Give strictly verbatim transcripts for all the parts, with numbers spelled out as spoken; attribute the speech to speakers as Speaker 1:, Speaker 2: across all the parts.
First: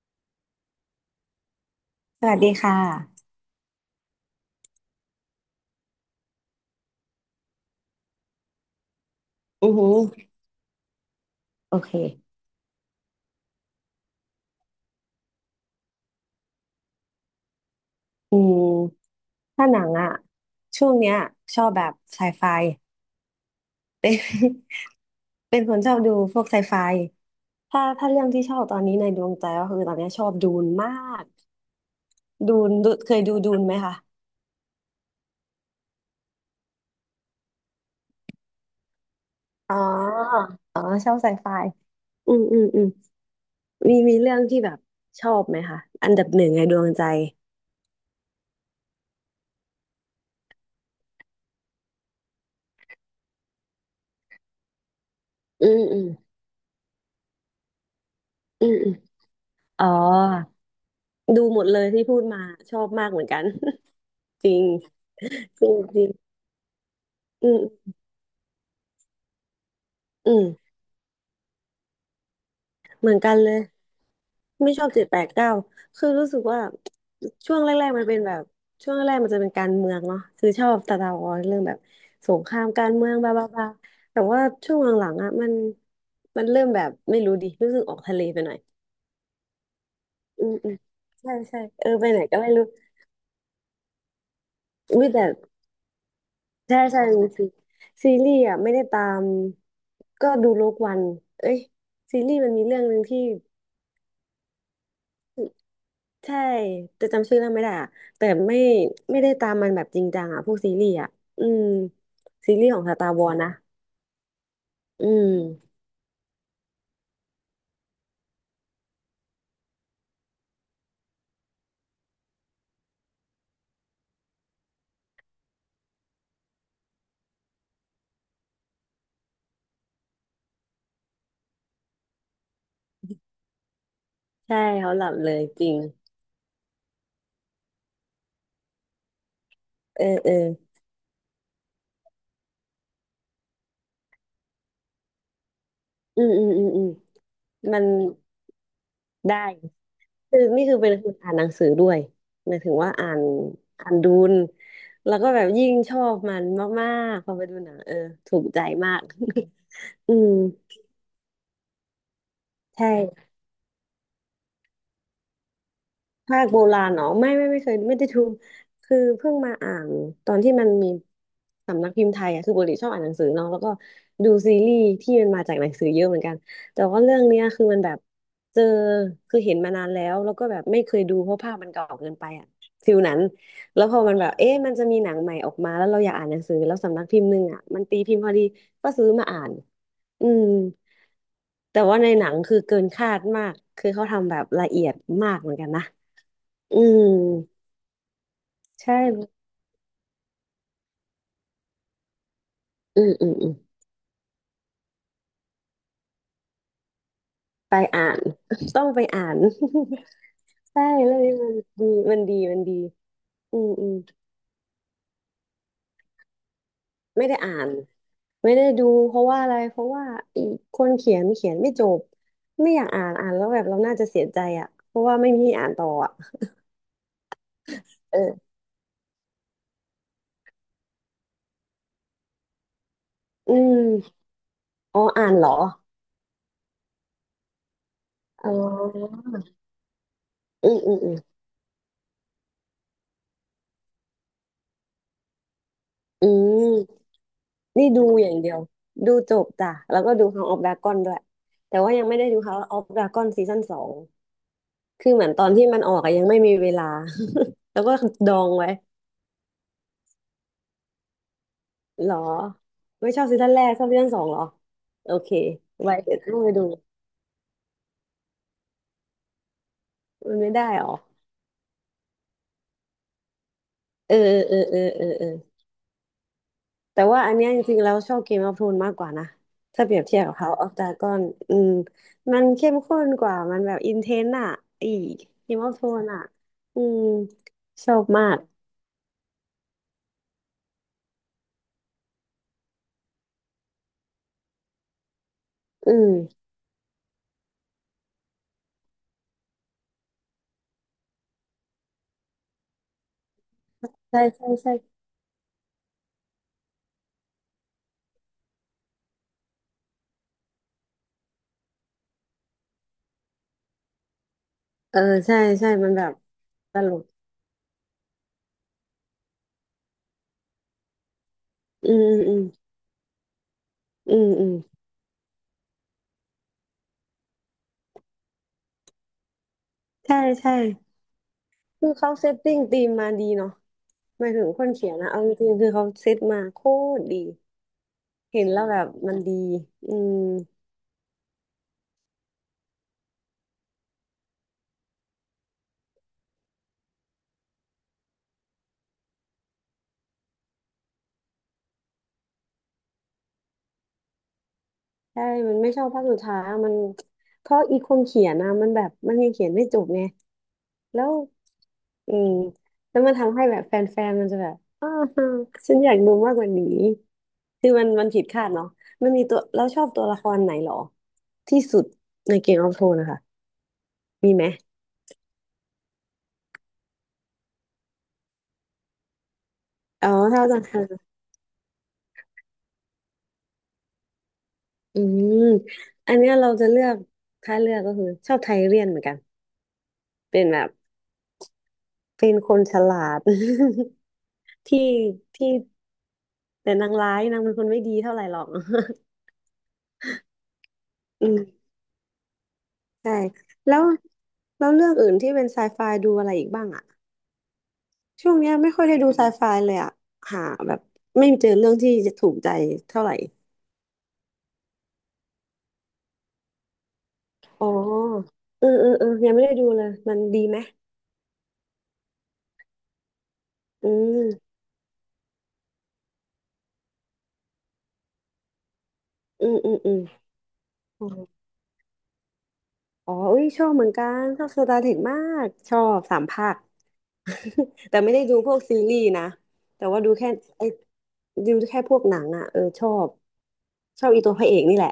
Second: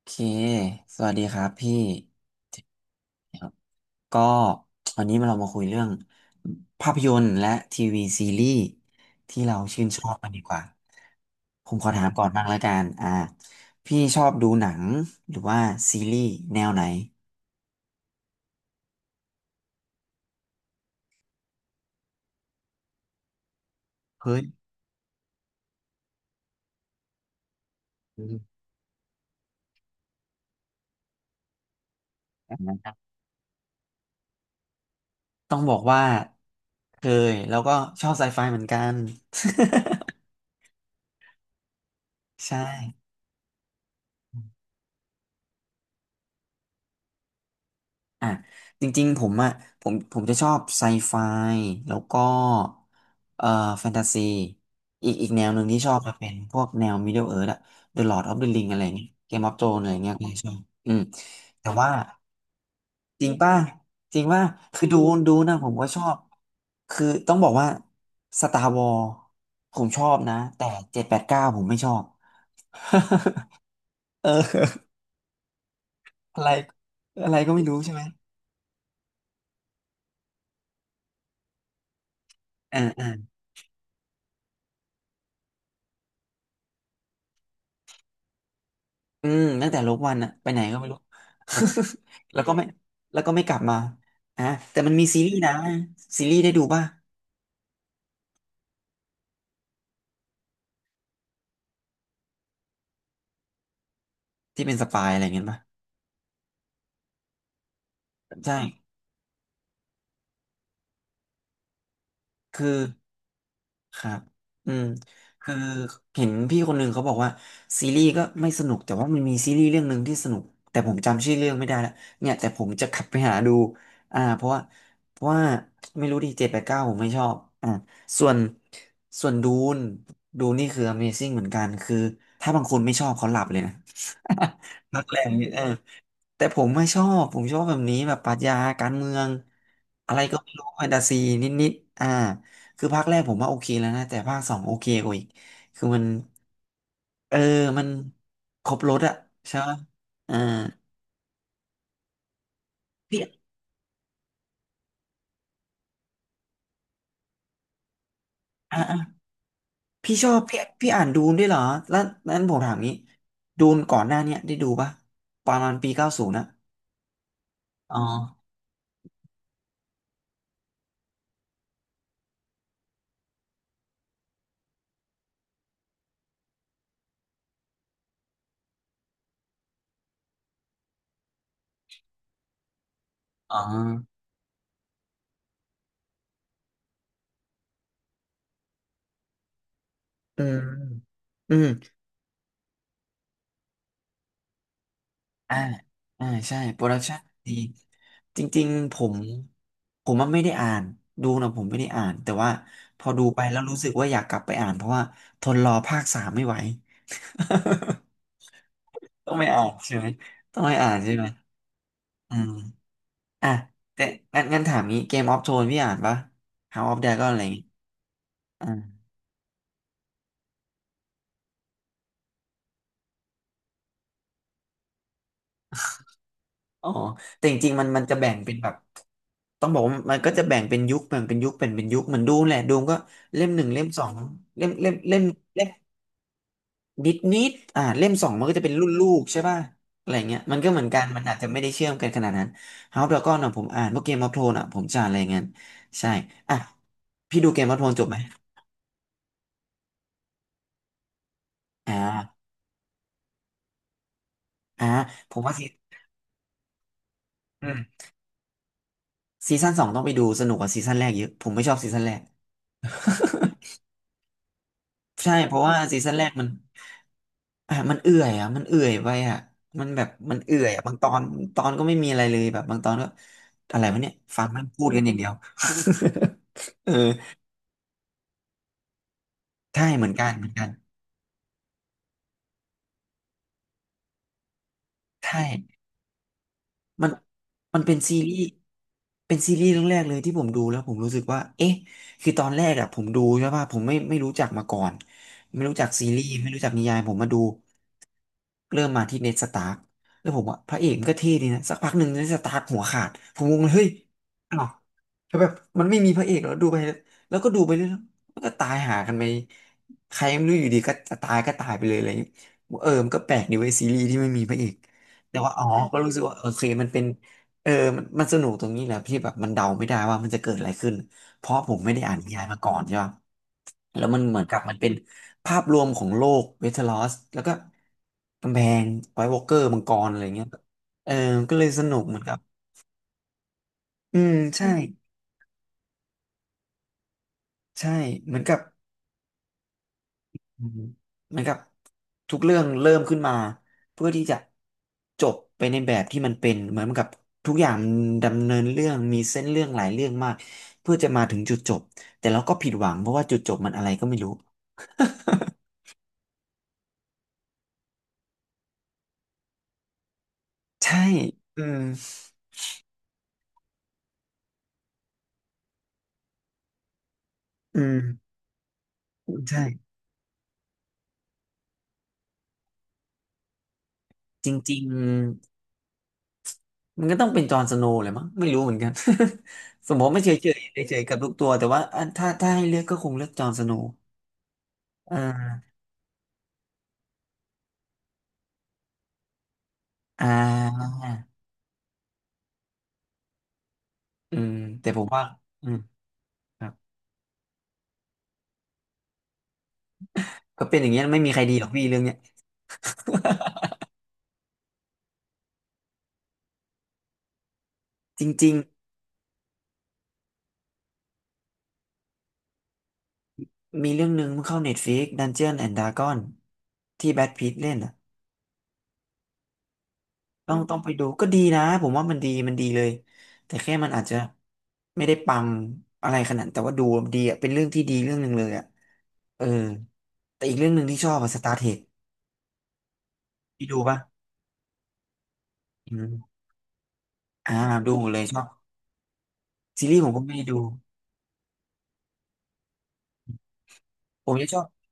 Speaker 1: โอเคสวัสดีครับพี่
Speaker 2: สวัสดีค่ะ
Speaker 1: ครับก็วันนี้เรามาคุยเรื่องภาพยนตร์และทีวีซีรีส์ที่เรา
Speaker 2: อือ
Speaker 1: ชื่
Speaker 2: หื
Speaker 1: น
Speaker 2: อ
Speaker 1: ชอบกันดีกว่า ผ
Speaker 2: โอ
Speaker 1: มขอ
Speaker 2: เค
Speaker 1: ถามก่อนบ้างแล้วกัน อ่าพี่ชอบดูหนังหรือว่าซีรีส์แนวไหน
Speaker 2: อืมถ้าหนังอะช่วงเนี้ยชอบแบบไซไฟเป็น
Speaker 1: เฮ้ย
Speaker 2: เป็นคนชอบดูพวกไซไฟถ้าถ้าเรื่
Speaker 1: อื
Speaker 2: องที่
Speaker 1: ม
Speaker 2: ชอบตอนนี้ในดวงใจก็คือตอนเนี้ยชอบดูนมากดูนดูเคยดูดูนไหมคะ
Speaker 1: ต้องบอกว่าเคยแล้วก็ชอบไซไฟเหมือนกัน
Speaker 2: อ๋อ อ๋อ ชอบไซไฟอืม
Speaker 1: ใช่
Speaker 2: อืมอืมมีมีเรื่องที่แบบชอบไหมคะอันดับหนึ่งในดวงใจ
Speaker 1: อ่ะจริงๆผมอ่ะผมผมจะชอบไซไฟแล้วก็เอ่อแฟนตาซีอีกอีกแนวหนึ่
Speaker 2: อื
Speaker 1: งที่
Speaker 2: ม
Speaker 1: ชอ
Speaker 2: อื
Speaker 1: บ
Speaker 2: ม
Speaker 1: จะเป็นพวกแนว Middle Earth อะ The Lord of the
Speaker 2: อื
Speaker 1: Ring
Speaker 2: ม
Speaker 1: อะไร
Speaker 2: อืม
Speaker 1: เงี้ย Game of Thrones
Speaker 2: อ๋อ
Speaker 1: อะไรเงี้ยผมชอบอืม
Speaker 2: ดูหม
Speaker 1: แต่
Speaker 2: ดเลย
Speaker 1: ว่า
Speaker 2: ที่พูดมาชอบมากเห
Speaker 1: จ
Speaker 2: มือ
Speaker 1: ริ
Speaker 2: น
Speaker 1: ง
Speaker 2: กัน
Speaker 1: ป่ะจริง ป่ะ
Speaker 2: จริง
Speaker 1: คือดูดูนะ
Speaker 2: จ
Speaker 1: ผมก็ชอ
Speaker 2: ริง
Speaker 1: บคือต้องบ
Speaker 2: อื
Speaker 1: อกว่า
Speaker 2: ม
Speaker 1: Star Wars ผมชอบนะ
Speaker 2: อืม
Speaker 1: แต่เจ็ดแปดเก้าผมไม่ชอบ
Speaker 2: เหมือนกันเลย
Speaker 1: เออ
Speaker 2: ไม่ชอบ เจ็ดแปดเก้าคือรู้สึ
Speaker 1: อะ
Speaker 2: ก
Speaker 1: ไร
Speaker 2: ว่า
Speaker 1: อะไรก็
Speaker 2: ช่วง
Speaker 1: ไม่
Speaker 2: แร
Speaker 1: รู้
Speaker 2: ก
Speaker 1: ใช่ไห
Speaker 2: ๆ
Speaker 1: ม
Speaker 2: มันเป็นแบบช่วงแรกๆมันจะเป็นการเมืองเนาะคือชอบตาตาออนเรื่องแบบสงครามการ
Speaker 1: อ่า
Speaker 2: เมืองบาบาบาแต่ว่าช่วงหลังๆอ่ะมันมันเริ่มแบบไม่รู้ดิรู้สึกออกทะเลไปหน่อย
Speaker 1: อืมตั้งแต่ลบวันอะ
Speaker 2: อื
Speaker 1: ไป
Speaker 2: ม
Speaker 1: ไหน
Speaker 2: อืม
Speaker 1: ก็ไม่รู้
Speaker 2: ใช่ใช่เออไปไหน ก็
Speaker 1: แล้ว
Speaker 2: ไม่
Speaker 1: ก็ไม่
Speaker 2: รู้
Speaker 1: แล้วก็ไม่กลับมาอ่ะแต่มัน
Speaker 2: อุ้
Speaker 1: มี
Speaker 2: ย
Speaker 1: ซี
Speaker 2: แต่
Speaker 1: รีส์นะซีรีส์ได้ดู
Speaker 2: ใช่
Speaker 1: ป่ะ
Speaker 2: ใช่มีซีซีรีส์อ่ะไม่ได้ตามก็ดูโลกวันเอ้ยซีรีส์มันมีเรื่องหนึ่งที่
Speaker 1: ที่เป็นสปายอะไรเงี้ยป่ะ
Speaker 2: ใช่แต่จำชื่อเรื่องไม่ได้อะแต่ไม่
Speaker 1: ใช่
Speaker 2: ไม่ได้ตามมันแบบจริงจังอ่ะพวกซีรีส์อ่ะอืมซีรี
Speaker 1: คื
Speaker 2: ส์ข
Speaker 1: อ
Speaker 2: องสตาร์วอ s นะ
Speaker 1: ครับอืม
Speaker 2: อื
Speaker 1: คือ
Speaker 2: ม
Speaker 1: เห็นพี่คนหนึ่งเขาบอกว่าซีรีส์ก็ไม่สนุกแต่ว่ามันมีซีรีส์เรื่องหนึ่งที่สนุกแต่ผมจำชื่อเรื่องไม่ได้และเนี่ยแต่ผมจะขับไปหาดูอ่าเพราะว่าเพราะว่าไม่รู้ดิเจ็ดแปดเก้าผมไม่ชอบอ่าส่วนส่วนดูนดูนนี่คือ Amazing เหมือนกันคือถ้าบางคนไม่ชอบเขาหลับเลยนะ
Speaker 2: ใช่เขา
Speaker 1: นั
Speaker 2: ห
Speaker 1: ก
Speaker 2: ลับ
Speaker 1: แร
Speaker 2: เล
Speaker 1: ง
Speaker 2: ย
Speaker 1: นี่เอ
Speaker 2: จ
Speaker 1: อ
Speaker 2: ริง
Speaker 1: แต่ผมไม่ชอบ ผมชอบแบบนี้แบบปรัชญาการเมือง
Speaker 2: เออ
Speaker 1: อะไร
Speaker 2: เออ
Speaker 1: ก็ไม่รู้แฟนตาซีนิดๆอ่าคือภาคแรกผมว่าโอเคแล้วนะแต่ภาคสองโอเคกว่าอีก คือมัน
Speaker 2: อืมอืมอืมอืม
Speaker 1: เออ
Speaker 2: มั
Speaker 1: มั
Speaker 2: น
Speaker 1: นครบรสอะ
Speaker 2: ได้
Speaker 1: ใช่ไหม อ่า
Speaker 2: คือนี่คือเป็นคนอ่านหนังสือด้วยหมายถึงว่าอ่า
Speaker 1: พี่
Speaker 2: นอ่านดูนแล้วก็แบบยิ่งชอบมันมากๆพอไปดูหนังเออถูกใจ
Speaker 1: อ่า
Speaker 2: มา
Speaker 1: อ่า
Speaker 2: ก อื
Speaker 1: พี่ช
Speaker 2: ม
Speaker 1: อบพี่พี่อ่านดูนด้วยเหรอ แล้วนั้นผมถาม
Speaker 2: ใ
Speaker 1: งี้
Speaker 2: ช่
Speaker 1: ดูนก่อนหน้าเนี้ยได้ดูปะประมาณปีเก้าศูนย์
Speaker 2: ภา
Speaker 1: นะ
Speaker 2: คโบราณเนาะไม่ไม่ไม่เคย
Speaker 1: อ๋
Speaker 2: ไม่
Speaker 1: อ
Speaker 2: ได้ดูคือเพิ่งมาอ่านตอนที่มันมีสำนักพิมพ์ไทยอ่ะคือปกติชอบอ่านหนังสือเนาะแล้วก็ดูซีรีส์ที่มันมาจากหนังสือเยอะเหมือนกันแต่ว่าเรื่องเนี้ยคือมันแบบเจอคือเห็นมานานแล้วแล้วก็แบบไม่เคยดูเพราะภาพมันเก่าเกินไปอ่ะฟิลนั้น
Speaker 1: อ๋อ
Speaker 2: แล้วพอมันแบบเอ๊ะมันจะมีหนังใหม่ออกมาแล้วเราอยากอ่านหนังสือแล้วสำนักพิมพ์หนึ่งอ่ะมันตีพิมพ์พอดีก็ซื้อมาอ่านอื
Speaker 1: อื
Speaker 2: ม
Speaker 1: มอืม
Speaker 2: แต่ว่าในหนังคือเกินคาดมากคือเขาทำแบบละเอียดมากเหมือ
Speaker 1: อ่า
Speaker 2: นกันนะ
Speaker 1: อ่าใช่
Speaker 2: อื
Speaker 1: โปรดัก
Speaker 2: ม
Speaker 1: ชั่นดีจริงๆผ
Speaker 2: ใช่
Speaker 1: มผมว่าไม่ได้อ่านดูนะผมไม่ได้อ่านแต่ว่าพ
Speaker 2: อื
Speaker 1: อ
Speaker 2: ม
Speaker 1: ดู
Speaker 2: อืม
Speaker 1: ไป
Speaker 2: อืม
Speaker 1: แล้วรู้สึกว่าอยากกลับไปอ่านเพราะว่าทนรอภาคสามไม่ไหว
Speaker 2: ไปอ่าน ต้องไป อ่า
Speaker 1: ต้อง
Speaker 2: น
Speaker 1: ไปอ่านใช่ไหมต้อง ไป
Speaker 2: ใช่
Speaker 1: อ่านใช่
Speaker 2: เรื่อง
Speaker 1: ไหม
Speaker 2: นี้มันดีมัน
Speaker 1: อื
Speaker 2: ดี
Speaker 1: ม
Speaker 2: มันดี
Speaker 1: อ่ะ
Speaker 2: อืมอืม
Speaker 1: แต่งั้นงั้นถามงี้เกมออฟโทนพี่อ่านปะ House of
Speaker 2: ไม่
Speaker 1: Dragon อะ
Speaker 2: ได้
Speaker 1: ไรอย่า
Speaker 2: อ่า
Speaker 1: งงี้
Speaker 2: น ไม่ได้
Speaker 1: อ่า
Speaker 2: ดู เพราะว่าอะไรเพราะว่าอีกคนเขียนเขียนไม่จบ ไม่อยากอ่านอ่านแล้วแบบเราน่าจะเสียใจอ่ะเพราะว่าไม่มีที่อ่านต่ออ่ะ
Speaker 1: อ๋อแต่จริงๆมันมันจะ
Speaker 2: เอ
Speaker 1: แบ่ง
Speaker 2: อ
Speaker 1: เป็นแบบต้องบอกว่ามันก็จะแบ่งเป็นยุคแบ่งเป็นยุคแบ่งเป็นยุคเหมือนดูมแหละดูมก็เล่ม
Speaker 2: อื
Speaker 1: หนึ่งเล่มสอง
Speaker 2: ม
Speaker 1: เล่มเล่ม
Speaker 2: อ๋อ
Speaker 1: เล่ม
Speaker 2: อ่านเหรอ
Speaker 1: เล่ม ดิดนิดอ่าเล่มสองมัน
Speaker 2: อ๋
Speaker 1: ก็จะเป็นรุ่นลู
Speaker 2: อ
Speaker 1: กใช่ป่ะอะไรเงี้ยมัน
Speaker 2: อื
Speaker 1: ก็เห
Speaker 2: ม
Speaker 1: มือน
Speaker 2: อื
Speaker 1: กั
Speaker 2: ม
Speaker 1: น
Speaker 2: อืม
Speaker 1: มันอาจจะไม่ได้เชื่อมกันขนาดนั้น House of Dragon อ่ะผมอ่านพวกเกมออฟโทนอ่ะผมจะอ่านอะไรเงี้ยใช่
Speaker 2: อื
Speaker 1: อ่ะ
Speaker 2: ม
Speaker 1: พี่ดูเกมออฟโท
Speaker 2: นี่
Speaker 1: นจ
Speaker 2: ดู
Speaker 1: บไหม
Speaker 2: อย่างเดียวดูจบจ้ะแล้วก็ดู House of Dragon ด้วยแต่ว่า
Speaker 1: อ่า
Speaker 2: ยังไม่ได้ดู House of Dragon ซีซั่นสอง
Speaker 1: อ่า
Speaker 2: คือเหมือ
Speaker 1: ผ
Speaker 2: น
Speaker 1: ม
Speaker 2: ตอน
Speaker 1: ว่าซี
Speaker 2: ที่มันออกอะยังไม่มีเวลา
Speaker 1: อื
Speaker 2: แล้
Speaker 1: ม
Speaker 2: วก็ดองไว้
Speaker 1: ซีซั่นสองต้องไปดูสนุกกว่าซีซั่นแรกเยอะผมไม่ชอบซีซั่น
Speaker 2: หร
Speaker 1: แร
Speaker 2: อ
Speaker 1: ก
Speaker 2: ไม่ชอบซีซั่นแรกชอบซีซั่นสองหรอโอเค
Speaker 1: ใช่เพราะว่า
Speaker 2: ไว้
Speaker 1: ซีซั่
Speaker 2: เดี๋
Speaker 1: น
Speaker 2: ยว
Speaker 1: แรก
Speaker 2: ต้อ
Speaker 1: มั
Speaker 2: ง
Speaker 1: น
Speaker 2: ไปดู
Speaker 1: อ่ะมันเอื่อยอ่ะมันเอื่อยไปอ่ะมันแบบ
Speaker 2: มั
Speaker 1: มั
Speaker 2: น
Speaker 1: น
Speaker 2: ไม่
Speaker 1: เอื่อ
Speaker 2: ได้
Speaker 1: ยอ่ะ
Speaker 2: หร
Speaker 1: บา
Speaker 2: อ
Speaker 1: งตอนตอนก็ไม่มีอะไรเลยแบบบางตอนก็อะไรวะเนี่ย
Speaker 2: เออ
Speaker 1: ฟัง
Speaker 2: เออ
Speaker 1: มัน
Speaker 2: เออ
Speaker 1: พูดกั
Speaker 2: เอ
Speaker 1: นอ
Speaker 2: อ
Speaker 1: ย่าง
Speaker 2: เอ
Speaker 1: เดี
Speaker 2: อ
Speaker 1: ยว เออ
Speaker 2: แต่ว่าอันเนี้ยจริงๆแล้วชอบเกมออฟโทนมากกว่านะ
Speaker 1: ใช่
Speaker 2: ถ้าเปรีย
Speaker 1: เห
Speaker 2: บ
Speaker 1: มือน
Speaker 2: เทียบ
Speaker 1: กัน
Speaker 2: กับ
Speaker 1: เหมือน
Speaker 2: House
Speaker 1: กัน
Speaker 2: of Dragon อืมมันเข้มข้นกว่ามันแบบอินเทนอะอี
Speaker 1: ใช
Speaker 2: เกมออฟ
Speaker 1: ่
Speaker 2: โทนอะอืม
Speaker 1: มันมัน
Speaker 2: ช
Speaker 1: เป็
Speaker 2: อ
Speaker 1: น
Speaker 2: บ
Speaker 1: ซี
Speaker 2: มา
Speaker 1: รี
Speaker 2: ก
Speaker 1: ส์เป็นซีรีส์เรื่องแรกเลยที่ผมดูแล้วผมรู้สึกว่าเอ๊ะคือตอนแรกอะผมดูใช่ป่ะผมไม่ไม่รู้จักมาก่อนไม่รู้จัก
Speaker 2: อื
Speaker 1: ซีรีส์
Speaker 2: ม
Speaker 1: ไม่รู้จักนิยายผมมาดู เริ่มมาที่เน d สตาร์กแล้วผมว่าพระเอกมันก็เท่ดีนะสักพักหนึ่งเน d สตาร์กหัวขาดผมงงเลยเฮ้ย
Speaker 2: ใช่ใช่
Speaker 1: อ้าว
Speaker 2: ใช่
Speaker 1: แล้วแบบมันไม่มีพระเอกแล้วดูไปแล้วก็ดูไปเรื่อยๆมันก็ตายหากันไปใครไม่รู้อยู่ดีก็จะตายก็ตายไปเลยอะไรอย่างเงี้ยเออมันก็แปลกดีเว้ยซีรีส์ที่ไม่มีพระเอก
Speaker 2: เออใช่
Speaker 1: แต่ว่าอ๋อ
Speaker 2: ใช่มัน
Speaker 1: ก็
Speaker 2: แบ
Speaker 1: รู้
Speaker 2: บ
Speaker 1: สึกว่าโอเค
Speaker 2: ต
Speaker 1: มัน
Speaker 2: ล
Speaker 1: เป็
Speaker 2: ก
Speaker 1: นเออมันมันสนุกตรงนี้แหละพี่แบบมันเดาไม่ได้ว่ามันจะเกิดอะไรขึ้นเพราะผม
Speaker 2: อื
Speaker 1: ไม่ได้
Speaker 2: ม
Speaker 1: อ่านนิ
Speaker 2: อืม
Speaker 1: ยายมาก่อนใช่ป่ะ แล้ว
Speaker 2: อื
Speaker 1: มัน
Speaker 2: ม
Speaker 1: เหมือ
Speaker 2: อื
Speaker 1: น
Speaker 2: ม
Speaker 1: กั
Speaker 2: อื
Speaker 1: บมัน
Speaker 2: ม
Speaker 1: เป็นภาพรวมของโลกเวทลอรอสแล้วก็กำแพงไวท์วอล์กเกอร์มังกรอะ
Speaker 2: ใช่
Speaker 1: ไรเงี้ย
Speaker 2: ใช่
Speaker 1: เออก็เลยส
Speaker 2: คือ
Speaker 1: นุก
Speaker 2: เขา
Speaker 1: เหมือน
Speaker 2: เซ
Speaker 1: กั
Speaker 2: ต
Speaker 1: บ
Speaker 2: ติ้งธีมมาดีเนาะ
Speaker 1: อื
Speaker 2: หมาย
Speaker 1: ม
Speaker 2: ถึงค
Speaker 1: ใช่
Speaker 2: นเขียนนะเอาจริงๆคือเขาเซตมาโคตรดี
Speaker 1: ใช่เหมือ
Speaker 2: เห็
Speaker 1: น
Speaker 2: น
Speaker 1: กับ
Speaker 2: แล้วแบบมันดีอืม
Speaker 1: อืมเหมือนกับทุกเรื่องเริ่มขึ้นมาเพื่อที่จะจบไปในแบบที่มันเป็นเหมือนกับทุกอย่างดำเนินเรื่องมีเส้นเรื่องหลายเรื่องมากเพื่อจะมาถึงจุดจบแต่เราก็ผิดหวังเพราะว่าจุดจบมันอะไรก็ไม่รู้
Speaker 2: ใช่มันไม่ชอบภาคสุดท้ายอะมันเพราะอีคนเขียนนะมันแบบมันยังเขียนไม่จบไง
Speaker 1: ใช่
Speaker 2: แล้ว
Speaker 1: อืม
Speaker 2: อืมแล้วมันทำให้แบบแฟนๆมันจะแบบอ้าวฉันอยากดูมากกว่านี้คือมั
Speaker 1: อื
Speaker 2: น
Speaker 1: ม
Speaker 2: มันผิดคาดเนาะมันมีตัว
Speaker 1: ใช่
Speaker 2: เราชอบตัวละครไหนหรอที่สุดในเกมออฟโธนนะคะมีไหม
Speaker 1: จริงๆมันก็ต้องเป็นจอห์นสโนว์เลยมั้งไม่รู้เหมือนกัน สมม
Speaker 2: อ๋อ
Speaker 1: ติไม่เฉย
Speaker 2: ถ้าจะ
Speaker 1: ๆเฉยๆกับทุกตัวแต่ว่าอ่ะถ้าถ้าให้เลือกก็คงเลือกจอห์นสโนว์
Speaker 2: อื
Speaker 1: อ่
Speaker 2: ม
Speaker 1: า
Speaker 2: อันเนี้ยเราจะเลือกถ้าเลือกก็คือชอบไทเรียนเหมือนกัน
Speaker 1: อ่า
Speaker 2: เป็นแบบเป็นคนฉลาด
Speaker 1: อืม
Speaker 2: ที่
Speaker 1: แต่ผมว่า
Speaker 2: ที่
Speaker 1: อืมครั
Speaker 2: แต่
Speaker 1: บ
Speaker 2: นางร้ายนางเป็นคนไม่ดีเท่าไหร่หรอก
Speaker 1: ก็เป็นอย่างเงี้ยไม่
Speaker 2: อื
Speaker 1: มีใครดี
Speaker 2: ม
Speaker 1: หรอกพี่เรื่องเนี้ย
Speaker 2: ใช่แล้วแล้วเรื่องอื่นที่เป็นไซไฟดูอะไรอีกบ้างอะ
Speaker 1: จ
Speaker 2: ช่วง
Speaker 1: ริ
Speaker 2: เนี้ย
Speaker 1: ง
Speaker 2: ไม่ค่อยได้ดูไซไฟเลยอะหาแบบไม่เจอเรื่องที่จะถูกใจเท่าไหร่
Speaker 1: ๆมีเรื่องหนึ่งมันเข้า Netflix Dungeon and Dragon ที่แบทพีท
Speaker 2: อ๋อ
Speaker 1: เล่นอะ
Speaker 2: เออเออเออยังไม่ได้ดูเลยมันดี
Speaker 1: ต้อ
Speaker 2: ไหม
Speaker 1: งต้องไปดูก็ดีนะผมว่ามันดีมันดีเลยแต่แค่มั
Speaker 2: อื
Speaker 1: นอาจจะ
Speaker 2: ม
Speaker 1: ไม่ได้ปังอะไรขนาดนั้นแต่ว่าดูดีอ่ะเป็นเรื่องที่ดีเรื่องหนึ่งเลยอ่ะเอ
Speaker 2: อื
Speaker 1: อ
Speaker 2: มอืมอืม
Speaker 1: แต่อีกเรื่องหนึ่งที่
Speaker 2: อ๋อ
Speaker 1: ชอบอะสตาร์เทค
Speaker 2: อ๋ออุ้ยช
Speaker 1: พี่
Speaker 2: อบ
Speaker 1: ดู
Speaker 2: เหมือน
Speaker 1: ป่ะ
Speaker 2: กัน ชอบสตาร์เทคมากชอ
Speaker 1: อื
Speaker 2: บสาม
Speaker 1: ม
Speaker 2: ภาค
Speaker 1: อ่า ดู
Speaker 2: แต่
Speaker 1: หมด
Speaker 2: ไม่
Speaker 1: เล
Speaker 2: ได้
Speaker 1: ยช
Speaker 2: ดู
Speaker 1: อบ
Speaker 2: พวกซีรีส์นะ แต่
Speaker 1: ซีรี
Speaker 2: ว่า
Speaker 1: ส์ผ
Speaker 2: ดู
Speaker 1: มก็
Speaker 2: แค่
Speaker 1: ไม่ได้ดู
Speaker 2: ไอ้ดูแค่พวกหนังอ่ะเออชอบชอบอี
Speaker 1: ผ
Speaker 2: ตั
Speaker 1: ม
Speaker 2: วพ
Speaker 1: จะ
Speaker 2: ระเอ
Speaker 1: ชอ
Speaker 2: ก
Speaker 1: บ
Speaker 2: นี่แหละ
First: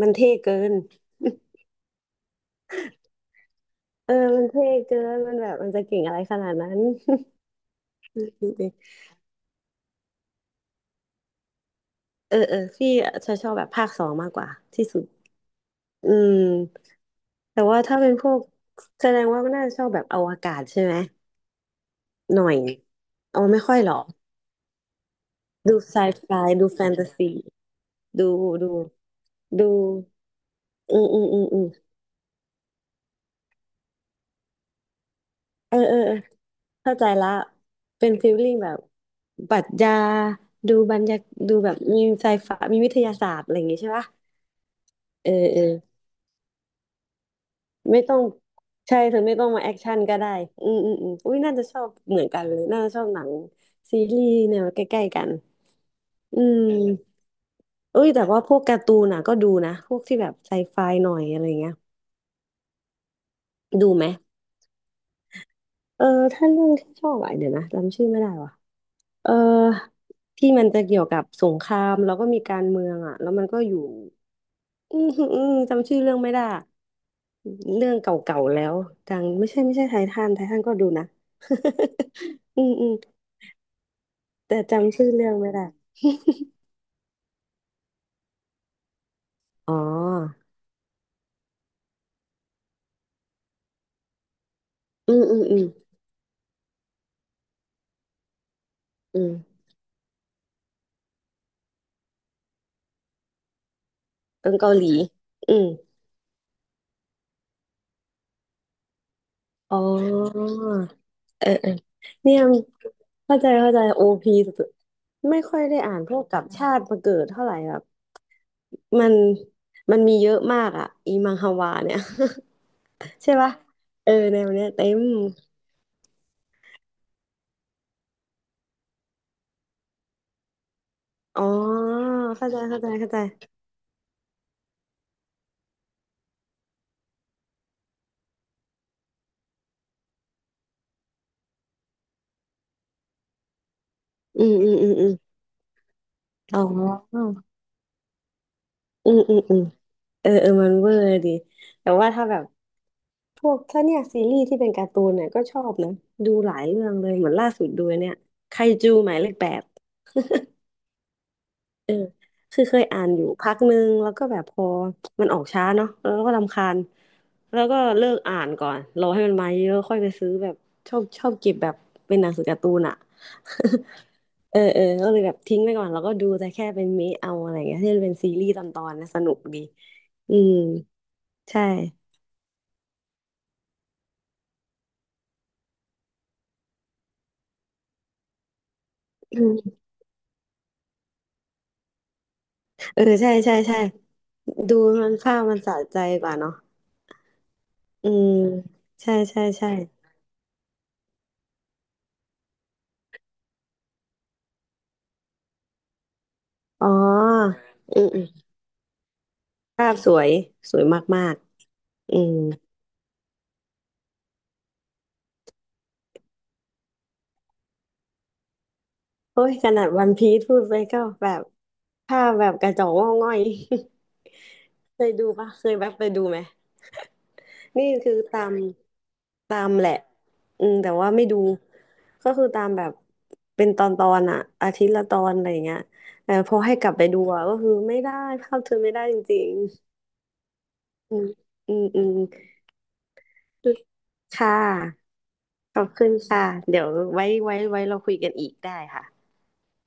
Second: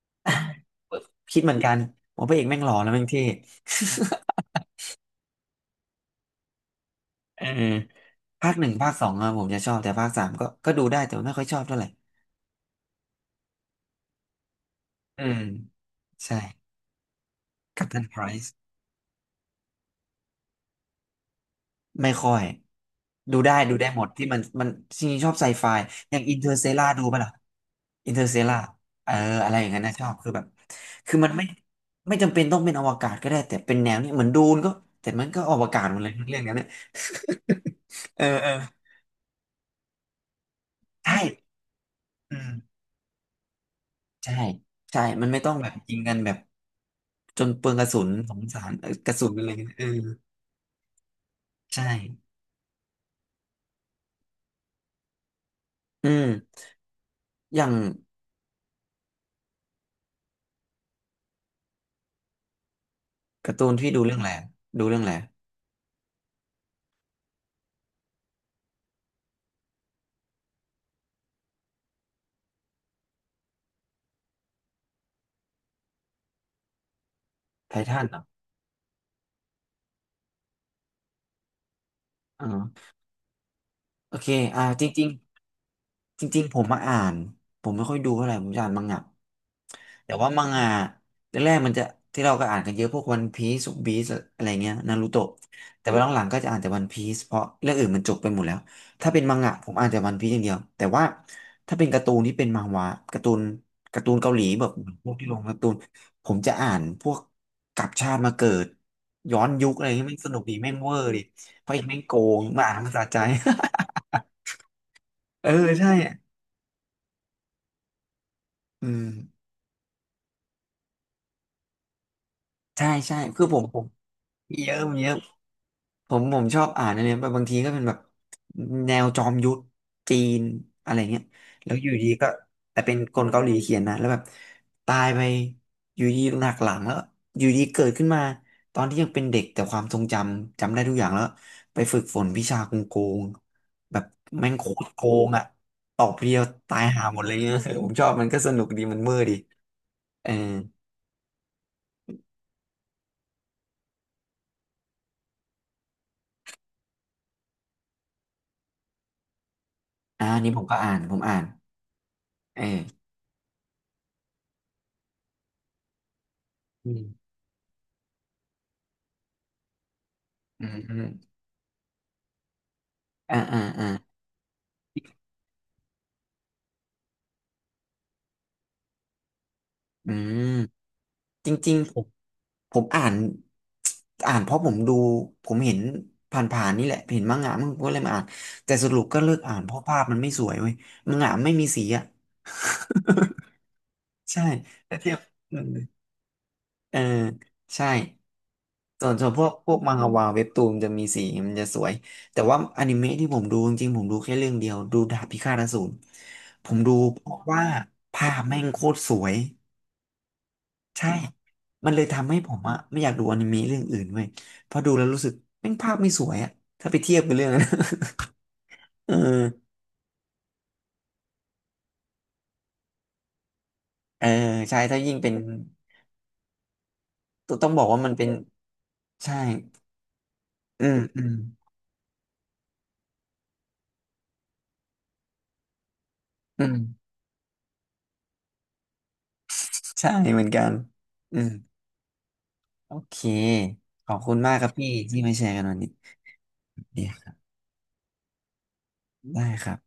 Speaker 2: มันเท่เกิน
Speaker 1: คิดเหมือนกันผมพระเอกแม่งหล่อแล้วแม่งเท่
Speaker 2: เออมันเท่เกินมันแบบมันจะเก่งอะไรขนาดนั้น
Speaker 1: เออ ภาค
Speaker 2: จ
Speaker 1: ห
Speaker 2: ริ
Speaker 1: นึ่ง
Speaker 2: ง
Speaker 1: ภาคสองอะผมจะชอบแต่ภาคสามก็ก็ดูได้แต่ว่าไม่ค่อยชอบเท่าไหร่
Speaker 2: ๆเออเออพี่จะชอบแบบภาคสองมากกว่าที่สุด
Speaker 1: อืม
Speaker 2: อื
Speaker 1: ใช่
Speaker 2: มแต่ว่า
Speaker 1: กัป
Speaker 2: ถ้า
Speaker 1: ตัน
Speaker 2: เป็น
Speaker 1: ไพร
Speaker 2: พวกแสดงว่าก็น่าจะชอบแบบอวกาศใช่ไหม
Speaker 1: ไม่ค่อ
Speaker 2: ห
Speaker 1: ย
Speaker 2: น่อย
Speaker 1: ดู
Speaker 2: เอา
Speaker 1: ได้
Speaker 2: ไม่ค่
Speaker 1: ดู
Speaker 2: อย
Speaker 1: ได้
Speaker 2: หรอ
Speaker 1: หม
Speaker 2: ก
Speaker 1: ดที่มันมันจริงๆชอบไซไฟ
Speaker 2: ดูไซ
Speaker 1: อย่าง
Speaker 2: ไฟ
Speaker 1: อินเ r อร์เซ
Speaker 2: ดูแฟ
Speaker 1: ล่า
Speaker 2: น
Speaker 1: ดู
Speaker 2: ตา
Speaker 1: ป่ะล่ะ
Speaker 2: ซี
Speaker 1: อินเ r อ
Speaker 2: ดู
Speaker 1: ร์เซล่า
Speaker 2: ดู
Speaker 1: เอออะไรอย่า
Speaker 2: ดู
Speaker 1: งนั้นนะชอบคือแบบ
Speaker 2: อืม
Speaker 1: คือ
Speaker 2: อืม
Speaker 1: มัน
Speaker 2: อื
Speaker 1: ไม่
Speaker 2: มอืม
Speaker 1: ไม่จำเป็นต้องเป็นอวกาศก็ได้แต่เป็นแนวนี้เหมือนดูนก็แต่มันก็อว
Speaker 2: เออ
Speaker 1: กาศห
Speaker 2: เอ
Speaker 1: ม
Speaker 2: อ
Speaker 1: ดเล
Speaker 2: เอ
Speaker 1: ย
Speaker 2: อ
Speaker 1: เรื่องเนี้ยเนี่ย
Speaker 2: เข้าใจละเป็น
Speaker 1: เออ
Speaker 2: ฟีล
Speaker 1: เอ
Speaker 2: ลิ่
Speaker 1: อ
Speaker 2: งแบบปรัชญาดูบรร
Speaker 1: ใช่
Speaker 2: ยาดูแบบมีไซ
Speaker 1: อื
Speaker 2: ไฟ
Speaker 1: ม
Speaker 2: มีวิทยาศาสตร์อะไรอย่างงี้ใช่ปะ
Speaker 1: ใช่ใช่มั
Speaker 2: เอ
Speaker 1: น
Speaker 2: อ
Speaker 1: ไม่ต้อง
Speaker 2: เออ
Speaker 1: แบบยิงกันแบบจนเปลืองกระ
Speaker 2: ไม่
Speaker 1: สุน
Speaker 2: ต้อง
Speaker 1: สงสารเออ
Speaker 2: ใช่
Speaker 1: กระ
Speaker 2: เธอ
Speaker 1: สุน
Speaker 2: ไม่
Speaker 1: อะ
Speaker 2: ต้อ
Speaker 1: ไร
Speaker 2: งมาแอ
Speaker 1: เงี้ย
Speaker 2: ค
Speaker 1: เออ
Speaker 2: ชั่นก็ได้อืมอืมอืมอุ้ยน่าจะชอ
Speaker 1: ใช่
Speaker 2: บเหมือนกันเลยน่าจะชอบหนังซีรีส์แนวใกล้ๆกัน
Speaker 1: อืม
Speaker 2: อืม
Speaker 1: อย่าง
Speaker 2: เอ้ยแต่ว่าพวกการ์ตูนน่ะก็ดูนะพวกที่แบบไซไฟหน่อยอะไรเงี้ย
Speaker 1: การ์ตูนที่
Speaker 2: ดู
Speaker 1: ดู
Speaker 2: ไหม
Speaker 1: เรื่องอะไรดูเรื่องอะไร
Speaker 2: เออถ้าเรื่องที่ชอบอะเดี๋ยวนะจำชื่อไม่ได้ว่ะ เออที่มันจะเกี่ยวกับสงครามแล้วก็มีการเมืองอ่ะแล้วมันก็อยู่อืมอืมจำชื่อเรื่องไม่ได้
Speaker 1: ไท
Speaker 2: เรื่อง
Speaker 1: ทัน
Speaker 2: เก
Speaker 1: เหร
Speaker 2: ่าๆแล้วดังไม่ใช่ไม่ใช่ไททันไททันก็ดูนะ อืมอื
Speaker 1: อ
Speaker 2: ม
Speaker 1: โอเค
Speaker 2: แต่
Speaker 1: อ่าจ
Speaker 2: จำ
Speaker 1: ริ
Speaker 2: ชื่
Speaker 1: ง
Speaker 2: อเรื่องไม่ได้
Speaker 1: ๆจริงๆผมมาอ่านผมไม่ค่อยดูเท่าไหร่ผมจะอ่านมังงะ
Speaker 2: อ๋อ
Speaker 1: แต่ว่ามังงะแรกๆมันจะที่เราก็อ่านกันเยอะพวกวันพีซ u บีสอะไรเงี้ยนารู
Speaker 2: อืม
Speaker 1: โตะ
Speaker 2: อืมอืม
Speaker 1: แต่ว่าหลังๆก็จะอ่านแต่วันพีซเพราะเรื่องอื่นมันจบไปหมดแล้วถ้าเป็
Speaker 2: อื
Speaker 1: นมังงะ
Speaker 2: ม
Speaker 1: ผมอ่านแต่วันพีซอย่างเดียวแต่ว่าถ้าเป็นการ์ตูนที่เป็นมังหวะการ์ตูนการ์ตูนเกาหลี
Speaker 2: เป็น
Speaker 1: แบบ
Speaker 2: เกาหลี
Speaker 1: พวกที่ลง
Speaker 2: อื
Speaker 1: การ์ตู
Speaker 2: ม
Speaker 1: นผมจะอ่านพวกกลับชาติมาเกิดย้อนยุค
Speaker 2: อ๋
Speaker 1: อะไรเงี้ยแม่งสนุก
Speaker 2: อ
Speaker 1: ดีแม่งเวอร์ดิ
Speaker 2: เออ
Speaker 1: เพ
Speaker 2: เออ
Speaker 1: ราะอีกแม่งโก
Speaker 2: เนี่ย
Speaker 1: งมาอ่านแล้วมันสะใจ
Speaker 2: เข้าใจเข้าใจโอพีสุดๆไม่
Speaker 1: เออ
Speaker 2: ค่อยได้
Speaker 1: ใช่
Speaker 2: อ่านพ
Speaker 1: อะ
Speaker 2: วกกับชาติมาเกิดเท่าไหร่อะ
Speaker 1: อืม
Speaker 2: มันมันมีเยอะมากอ่ะอีมังฮวาเนี่ย
Speaker 1: ใช่ใช่
Speaker 2: ใช่
Speaker 1: คือ
Speaker 2: ปะ
Speaker 1: ผมผม
Speaker 2: เออแนว
Speaker 1: มี
Speaker 2: เนี้ย
Speaker 1: เยอะ
Speaker 2: เต็
Speaker 1: มี
Speaker 2: ม
Speaker 1: เยอะผมผมชอบอ่านอะไรแบบบางทีก็เป็นแบบแนวจอมยุทธจีนอะไรเงี้ย
Speaker 2: อ๋อ
Speaker 1: แล้วอยู่ดีก็
Speaker 2: เข้าใจเข้า
Speaker 1: แต่
Speaker 2: ใจ
Speaker 1: เป็น
Speaker 2: เข้าใจ
Speaker 1: คนเกาหลีเขียนนะแล้วแบบตายไปอยู่ดีหนักหลังแล้วอยู่ดีเกิดขึ้นมาตอนที่ยังเป็นเด็กแต่ความทรงจำจำได้ทุกอย่างแล้วไปฝึกฝนวิชาโกงโกงแบบ
Speaker 2: อื
Speaker 1: แม่ง
Speaker 2: ม
Speaker 1: โค
Speaker 2: อืม
Speaker 1: ต
Speaker 2: อื
Speaker 1: ร
Speaker 2: ม
Speaker 1: โก
Speaker 2: อืม
Speaker 1: งอ่ะตอบเดียว
Speaker 2: อ๋อ
Speaker 1: ตายหาห
Speaker 2: อ
Speaker 1: มดเลยเนี่ย ผมชอบมันก็สนุกดีมัน
Speaker 2: ื
Speaker 1: เมื่อ
Speaker 2: ม
Speaker 1: ดี
Speaker 2: อืมอืมเอ
Speaker 1: เอ
Speaker 2: อ
Speaker 1: อ
Speaker 2: เออมันเวอร์ดีแต่ว่าถ้าแบบพวกถ้าเนี่ยซีรีส์ที่เป็นการ์ตูนเนี่ยก็ชอบนะดูหลายเรื่องเลยเหมือนล่าสุดดูเนี่ยไคจูหมายเลขแปด
Speaker 1: อ่าอันนี้ผมก็อ่านผมอ่าน
Speaker 2: เออ
Speaker 1: เอ
Speaker 2: คือเคยอ่า
Speaker 1: อ
Speaker 2: นอยู่พักหนึ่งแล้วก็แบบพอมันออกช้าเนาะแล้วก็รำคาญ
Speaker 1: อืม
Speaker 2: แล้วก็เลิกอ่านก่อนรอให้มันมาเยอะค่อยไปซื้อแบบ
Speaker 1: อืม
Speaker 2: ช
Speaker 1: อื
Speaker 2: อ
Speaker 1: ม
Speaker 2: บชอบเก็บแบบเป็นหนังสือการ์ตูนอะ
Speaker 1: อ่าอ่าอ่า
Speaker 2: เออเออก็เลยแบบทิ้งไปก่อนแล้วก็ดูแต่แค่เป็นเมะเอาอะไรเงี้ยที่เป็นซีรีส์ตอนตอนนะสนุกดี
Speaker 1: อื
Speaker 2: อืม
Speaker 1: มจ
Speaker 2: ใช่
Speaker 1: ริงๆผมๆผมอ่าน อ่านเพราะผมดู ผมเห็นผ่านๆนี่แหละ เห็นมังงะมั่งผมก็เลยมาอ่านแต่สรุปก็เลิก
Speaker 2: อื
Speaker 1: อ่านเพ
Speaker 2: ม
Speaker 1: ราะภาพมันไม่สวยเว้ยมังงะไม่มีสีอ่ะ
Speaker 2: เออใช่ใช่ใช่
Speaker 1: ใช่
Speaker 2: ดู
Speaker 1: แต่
Speaker 2: มั
Speaker 1: เที
Speaker 2: น
Speaker 1: ยบ
Speaker 2: ภาพมันสะใจกว่าเนาะ
Speaker 1: เออใช่
Speaker 2: อืม
Speaker 1: ส่
Speaker 2: ใช่
Speaker 1: วนส่วนพ
Speaker 2: ใช่
Speaker 1: วกพ
Speaker 2: ใช่
Speaker 1: วกมังฮวาเว็บตูนจะมีสีมันจะสวยแต่ว่าอนิเมะที่ผมดูจริงๆผมดูแค่เรื่องเดียวดูดาบพิฆาตอสูรผม
Speaker 2: อ๋อ
Speaker 1: ดูเพราะว่า
Speaker 2: อืมอืม
Speaker 1: ภาพแม่งโคตรสวย
Speaker 2: ภาพสวยสวย
Speaker 1: ใช่
Speaker 2: มาก
Speaker 1: มันเลย
Speaker 2: ๆ อื
Speaker 1: ทำ
Speaker 2: ม
Speaker 1: ให้ผมอะไม่อยากดูอนิเมะเรื่องอื่นเว้ยเพราะดูแล้วรู้สึกแม่งภาพไม่สวยอะถ้าไปเทียบกับเรื่องนั้น เอ
Speaker 2: โอ้ยข
Speaker 1: อ
Speaker 2: นาดวันพีซพูดไปก็แบบภาพแบบกระจอกงอกง่อย
Speaker 1: เออใช่ ถ้า
Speaker 2: เคย
Speaker 1: ยิ่ง
Speaker 2: ดู
Speaker 1: เป็น
Speaker 2: ปะเคยแบบไปดูไหม
Speaker 1: ต้องต้องบอ
Speaker 2: นี่
Speaker 1: กว่ามั
Speaker 2: คื
Speaker 1: น
Speaker 2: อ
Speaker 1: เป็น
Speaker 2: ตาม
Speaker 1: ใช่
Speaker 2: ตามแหละอืม
Speaker 1: อื
Speaker 2: แต่
Speaker 1: ม
Speaker 2: ว่า
Speaker 1: อื
Speaker 2: ไม่
Speaker 1: ม
Speaker 2: ดูก็คือตามแบบเป็นตอนตอนอะอาทิตย์ละตอนอะไรอย่างเงี้ยแต่พอ
Speaker 1: อื
Speaker 2: ให้
Speaker 1: ม
Speaker 2: กลับไปดูอะก็คือไม่ได้ภาพเธอไม่ได้จริง
Speaker 1: ใช่เหมือนกัน
Speaker 2: ๆอืม
Speaker 1: อืม
Speaker 2: อืมอืม
Speaker 1: โอเค ขอบคุณ
Speaker 2: ค่ะ
Speaker 1: มากครับพี่ที่มาแชร์กันวั
Speaker 2: ข
Speaker 1: น
Speaker 2: อ
Speaker 1: นี้
Speaker 2: บคุณค่ะเดี๋ยว
Speaker 1: ดีค
Speaker 2: ไว้
Speaker 1: รับ
Speaker 2: ไว้ไว้เราคุยกันอีกได้ค่ะ
Speaker 1: ได้ครับ